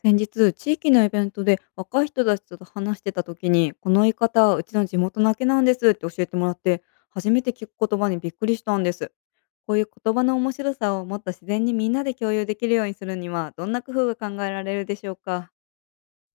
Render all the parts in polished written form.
先日地域のイベントで若い人たちと話してた時にこの言い方はうちの地元だけなんですって教えてもらって初めて聞く言葉にびっくりしたんです。こういう言葉の面白さをもっと自然にみんなで共有できるようにするにはどんな工夫が考えられるでしょうか？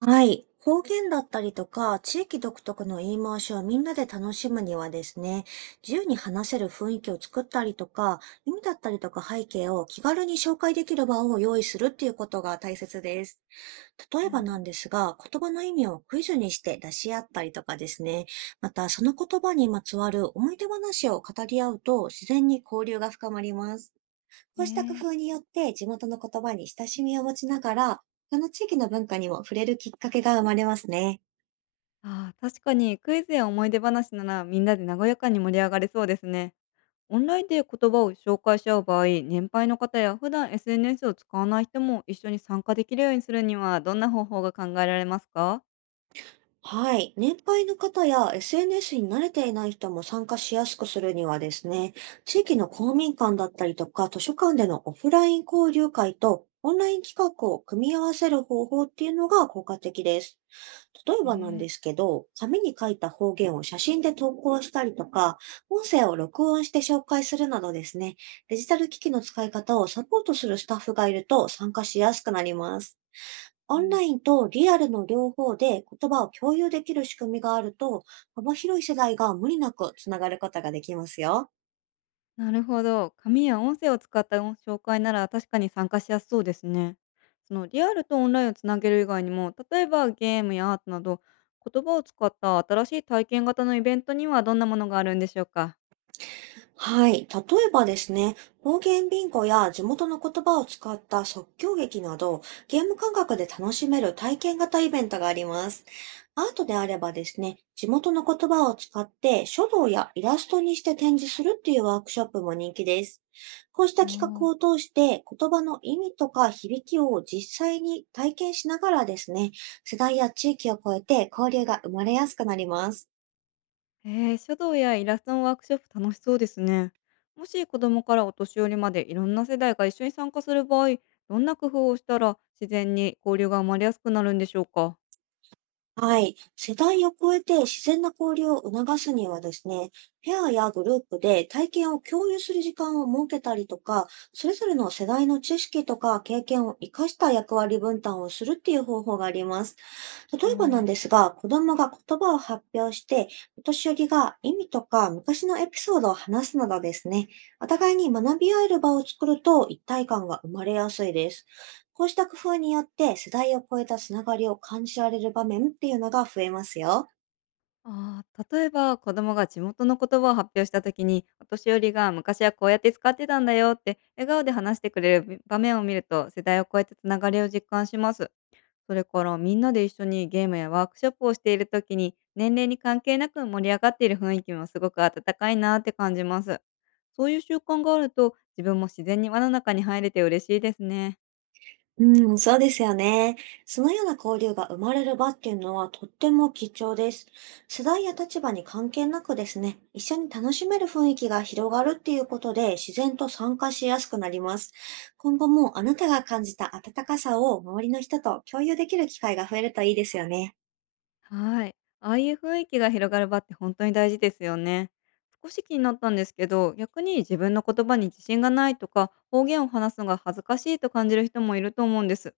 はい。方言だったりとか、地域独特の言い回しをみんなで楽しむにはですね、自由に話せる雰囲気を作ったりとか、意味だったりとか背景を気軽に紹介できる場を用意するっていうことが大切です。例あえばなんー。ですが、言葉の意味をクイズにして出し合ったりとかですね、またその言葉にまつわる思い出話を語り合うと自然に交流が深まります。えこうした工ー、夫によって地元の言葉に親しみを持ちながら、他の地域の文化にも触れるきっかけが生まれますね。あー、確かにクイズや思い出話ならみんなで和やかに盛り上がれそうですね。オンラインで言葉を紹介し合う場合、年配の方や普段 SNS を使わない人も一緒に参加できるようにするにはどんな方法が考えられますか？はい。年配の方や SNS に慣れていない人も参加しやすくするにはですね、地域の公民館だったりとか図書館でのオフライン交流会とオンライン企画を組み合わせる方法っていうのが効果的です。例ええばなんー。ですけど、紙に書いた方言を写真で投稿したりとか、音声を録音して紹介するなどですね、デジタル機器の使い方をサポートするスタッフがいると参加しやすくなります。うオンん、ラインとリアルの両方で言葉を共有できる仕組みがあると、幅広い世代が無理なくつながることができますよ。なるほど。紙や音声を使った紹介なら確かに参加しやすそうですね。そのリアルとオンラインをつなげる以外にも、例えばゲームやアートなど、言葉を使った新しい体験型のイベントにはどんなものがあるんでしょうか。はい。例えばですね、方言ビンゴや地元の言葉を使った即興劇など、ゲーム感覚で楽しめる体験型イベントがあります。アートであればですね、地元の言葉を使って書道やイラストにして展示するっていうワークショップも人気です。こうした企画を通して言葉の意味とか響きを実際に体験しながらですね、世代や地域を超えて交流が生まれやすくなります。書道やイラストのワークショップ楽しそうですね。もし子供からお年寄りまでいろんな世代が一緒に参加する場合、どんな工夫をしたら自然に交流が生まれやすくなるんでしょうか？はい。世代を超えて自然な交流を促すにはですね、ペアやグループで体験を共有する時間を設けたりとか、それぞれの世代の知識とか経験を活かした役割分担をするっていう方法があります。例おえばなんー。ですが、子供が言葉を発表して、お年寄りが意味とか昔のエピソードを話すなどですね、お互いに学び合える場を作ると一体感が生まれやすいです。こうした工夫によって世代を超えたつながりを感じられる場面っていうのが増えますよ。あー、例えば子供が地元の言葉を発表した時にお年寄りが昔はこうやって使ってたんだよって笑顔で話してくれる場面を見ると世代を超えたつながりを実感します。それからみんなで一緒にゲームやワークショップをしている時に年齢に関係なく盛り上がっている雰囲気もすごく温かいなって感じます。そういう習慣があると自分も自然に輪の中に入れて嬉しいですね。うん、そうですよね。そのような交流が生まれる場っていうのはとっても貴重です。世代や立場に関係なくですね、一緒に楽しめる雰囲気が広がるっていうことで自然と参加しやすくなります。今後もあなたが感じた温かさを周りの人と共有できる機会が増えるといいですよね。はい。ああいう雰囲気が広がる場って本当に大事ですよね。少し気になったんですけど逆に自分の言葉に自信がないとか方言を話すのが恥ずかしいと感じる人もいると思うんです。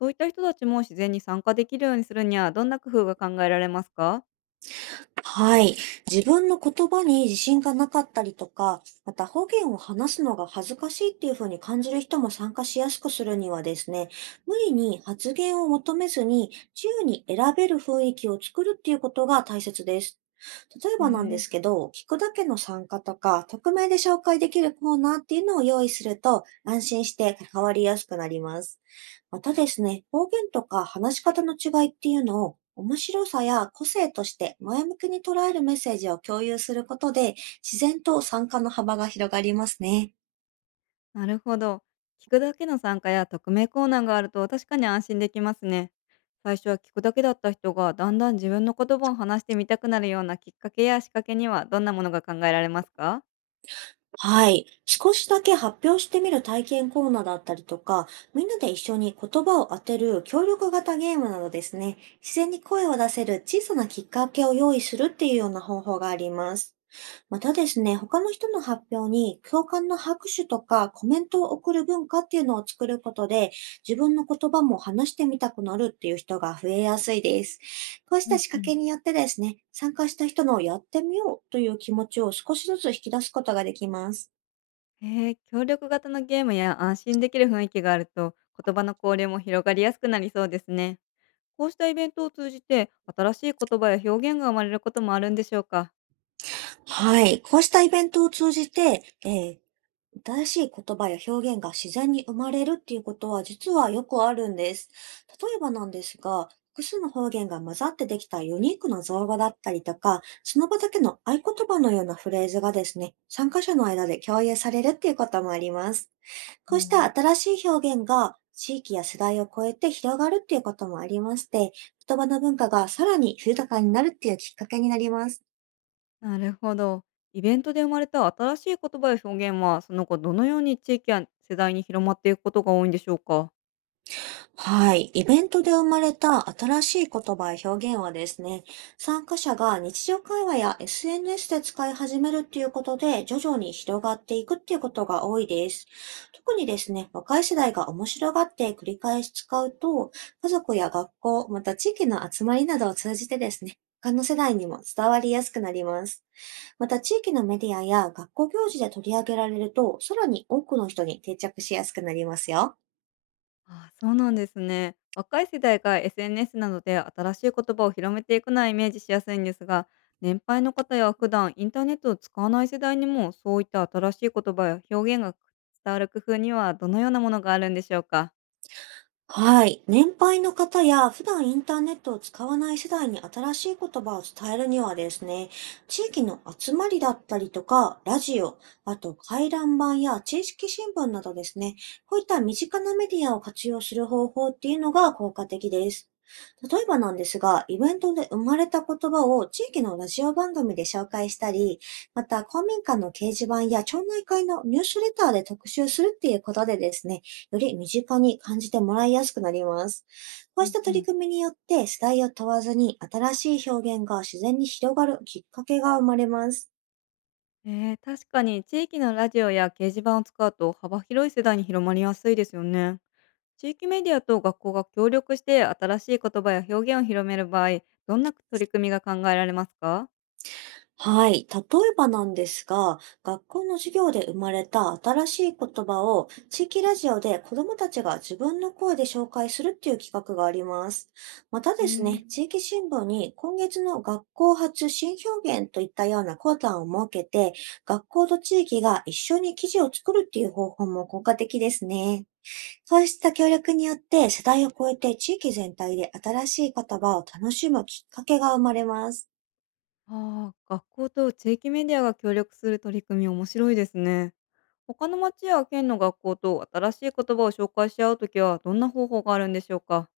そういった人たちも自然に参加できるようにするにはどんな工夫が考えられますか？はい。自分の言葉に自信がなかったりとか、また方言を話すのが恥ずかしいっていうふうに感じる人も参加しやすくするにはですね、無理に発言を求めずに自由に選べる雰囲気を作るっていうことが大切です。例えばなんでええ。すけど、聞くだけの参加とか、匿名で紹介できるコーナーっていうのを用意すると安心して関わりやすくなります。またですね、方言とか話し方の違いっていうのを面白さや個性として前向きに捉えるメッセージを共有することで、自然と参加の幅が広がりますね。なるほど。聞くだけの参加や匿名コーナーがあると確かに安心できますね。最初は聞くだけだった人がだんだん自分の言葉を話してみたくなるようなきっかけや仕掛けにはどんなものが考えられますか？はい。少しだけ発表してみる体験コーナーだったりとか、みんなで一緒に言葉を当てる協力型ゲームなどですね、自然に声を出せる小さなきっかけを用意するっていうような方法があります。またですね、他の人の発表に共感の拍手とかコメントを送る文化っていうのを作ることで、自分の言葉も話してみたくなるっていう人が増えやすいです。こうしうたん仕う掛ん、けによってですね、参加した人のやってみようという気持ちを少しずつ引き出すことができます。へえ、協力型のゲームや安心できる雰囲気があると言葉の交流も広がりやすくなりそうですね。こうしたイベントを通じて新しい言葉や表現が生まれることもあるんでしょうか。はい。こうしたイベントを通じて、新しい言葉や表現が自然に生まれるっていうことは実はよくあるんです。例えばなんですが、複数の方言が混ざってできたユニークな造語だったりとか、その場だけの合言葉のようなフレーズがですね、参加者の間で共有されるっていうこともあります。こうした新しい表現が地域や世代を超えて広がるっていうこともありまして、言葉の文化がさらに豊かになるっていうきっかけになります。なるほど。イベントで生まれた新しい言葉や表現は、その後どのように地域や世代に広まっていくことが多いんでしょうか。はい。イベントで生まれた新しい言葉や表現はですね、参加者が日常会話や SNS で使い始めるっていうことで、徐々に広がっていくっていうことが多いです。特にですね、若い世代が面白がって繰り返し使うと、家族や学校、また地域の集まりなどを通じてですね、他の世代にも伝わりやすくなります。また地域のメディアや学校行事で取り上げられると、さらに多くの人に定着しやすくなりますよ。ああ、そうなんですね。若い世代が SNS などで新しい言葉を広めていくのはイメージしやすいんですが、年配の方や普段インターネットを使わない世代にもそういった新しい言葉や表現が伝わる工夫にはどのようなものがあるんでしょうか。はい。年配の方や普段インターネットを使わない世代に新しい言葉を伝えるにはですね、地域の集まりだったりとか、ラジオ、あと回覧板や地域新聞などですね、こういった身近なメディアを活用する方法っていうのが効果的です。例えばなんですが、イベントで生まれた言葉を地域のラジオ番組で紹介したり、また公民館の掲示板や町内会のニュースレターで特集するっていうことでですね、より身近に感じてもらいやすくなります。こううしんたう取りん、組みによって世代を問わずに、新しい表現が自然に広がるきっかけが生まれます。確かに地域のラジオや掲示板を使うと幅広い世代に広まりやすいですよね。地域メディアと学校が協力して新しい言葉や表現を広める場合、どんな取り組みが考えられますか？はい。例えばなんですが、学校の授業で生まれた新しい言葉を地域ラジオで子どもたちが自分の声で紹介するっていう企画があります。またえですー、ね、地域新聞に今月の学校発新表現といったようなコーナーを設けて、学校と地域が一緒に記事を作るっていう方法も効果的ですね。そうした協力によって世代を超えて地域全体で新しい言葉を楽しむきっかけが生まれます。ああ、学校と地域メディアが協力する取り組み面白いですね。他の町や県の学校と新しい言葉を紹介し合うときはどんな方法があるんでしょうか？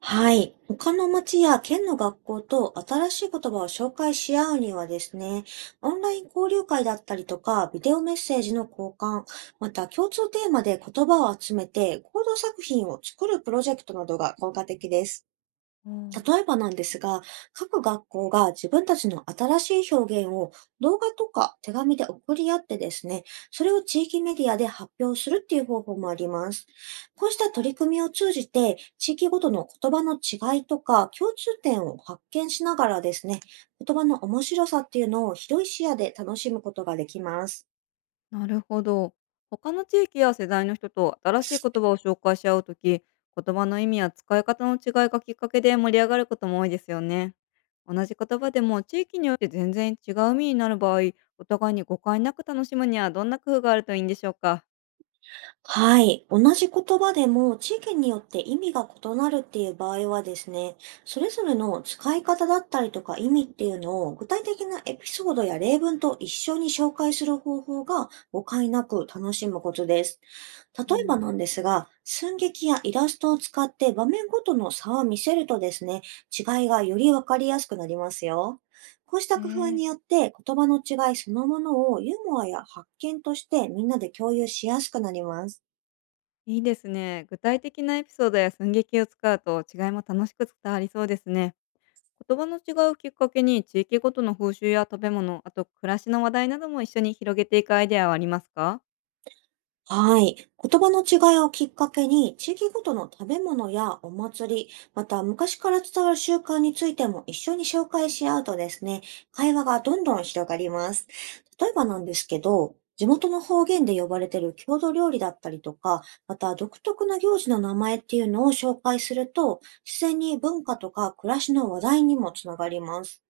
はい。他の町や県の学校と新しい言葉を紹介し合うにはですね、オンライン交流会だったりとか、ビデオメッセージの交換、また共通テーマで言葉を集めて、合同作品を作るプロジェクトなどが効果的です。例えばなんですが、各学校が自分たちの新しい表現を動画とか手紙で送り合ってですね、それを地域メディアで発表するっていう方法もあります。こうした取り組みを通じて、地域ごとの言葉の違いとか共通点を発見しながらですね、言葉の面白さっていうのを広い視野で楽しむことができます。なるほど。他の地域や世代の人と新しい言葉を紹介し合うとき、言葉の意味や使い方の違いがきっかけで盛り上がることも多いですよね。同じ言葉でも地域によって全然違う意味になる場合、お互いに誤解なく楽しむにはどんな工夫があるといいんでしょうか。はい。同じ言葉でも地域によって意味が異なるっていう場合はですね、それぞれの使い方だったりとか意味っていうのを具体的なエピソードや例文と一緒に紹介する方法が誤解なく楽しむことです。例おおえばー。なんですが、寸劇やイラストを使って場面ごとの差を見せるとですね、違いがよりわかりやすくなりますよ。こうしたえ工夫ー、によって、言葉の違いそのものをユーモアや発見としてみんなで共有しやすくなります。いいですね。具体的なエピソードや寸劇を使うと違いも楽しく伝わりそうですね。言葉の違うきっかけに地域ごとの風習や食べ物、あと暮らしの話題なども一緒に広げていくアイデアはありますか？はい。言葉の違いをきっかけに、地域ごとの食べ物やお祭り、また昔から伝わる習慣についても一緒に紹介し合うとですね、会話がどんどん広がります。例えばなんですけど、地元の方言で呼ばれている郷土料理だったりとか、また独特な行事の名前っていうのを紹介すると、自然に文化とか暮らしの話題にもつながります。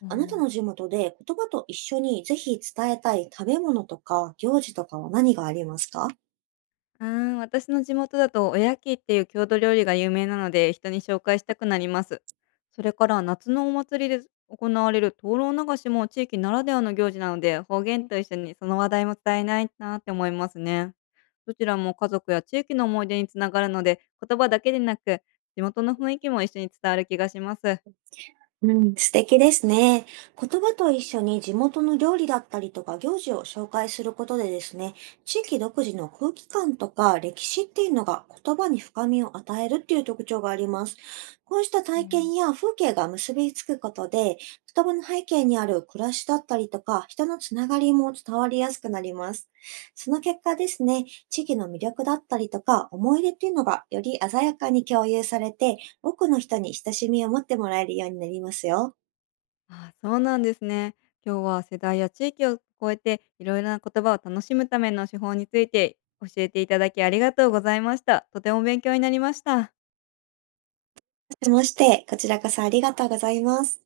おあなたー。の地元で言葉と一緒にぜひ伝えたい食べ物とか行事とかは何がありますか？うーん、私の地元だとおやきっていう郷土料理が有名なので人に紹介したくなります。それから夏のお祭りで行われる灯籠流しも地域ならではの行事なので方言と一緒にその話題も伝えないなって思いますね。どちらも家族や地域の思い出につながるので言葉だけでなく地元の雰囲気も一緒に伝わる気がします。うん、素敵ですね。言葉と一緒に地元の料理だったりとか行事を紹介することでですね、地域独自の空気感とか歴史っていうのが言葉に深みを与えるっていう特徴があります。こうした体験や風景が結びつくことで、言葉の背景にある暮らしだったりとか、人のつながりも伝わりやすくなります。その結果ですね、地域の魅力だったりとか思い出っていうのがより鮮やかに共有されて、多くの人に親しみを持ってもらえるようになりますよ。ああ、そうなんですね。今日は世代や地域を超えていろいろな言葉を楽しむための手法について教えていただきありがとうございました。とても勉強になりました。もしもして、こちらこそありがとうございます。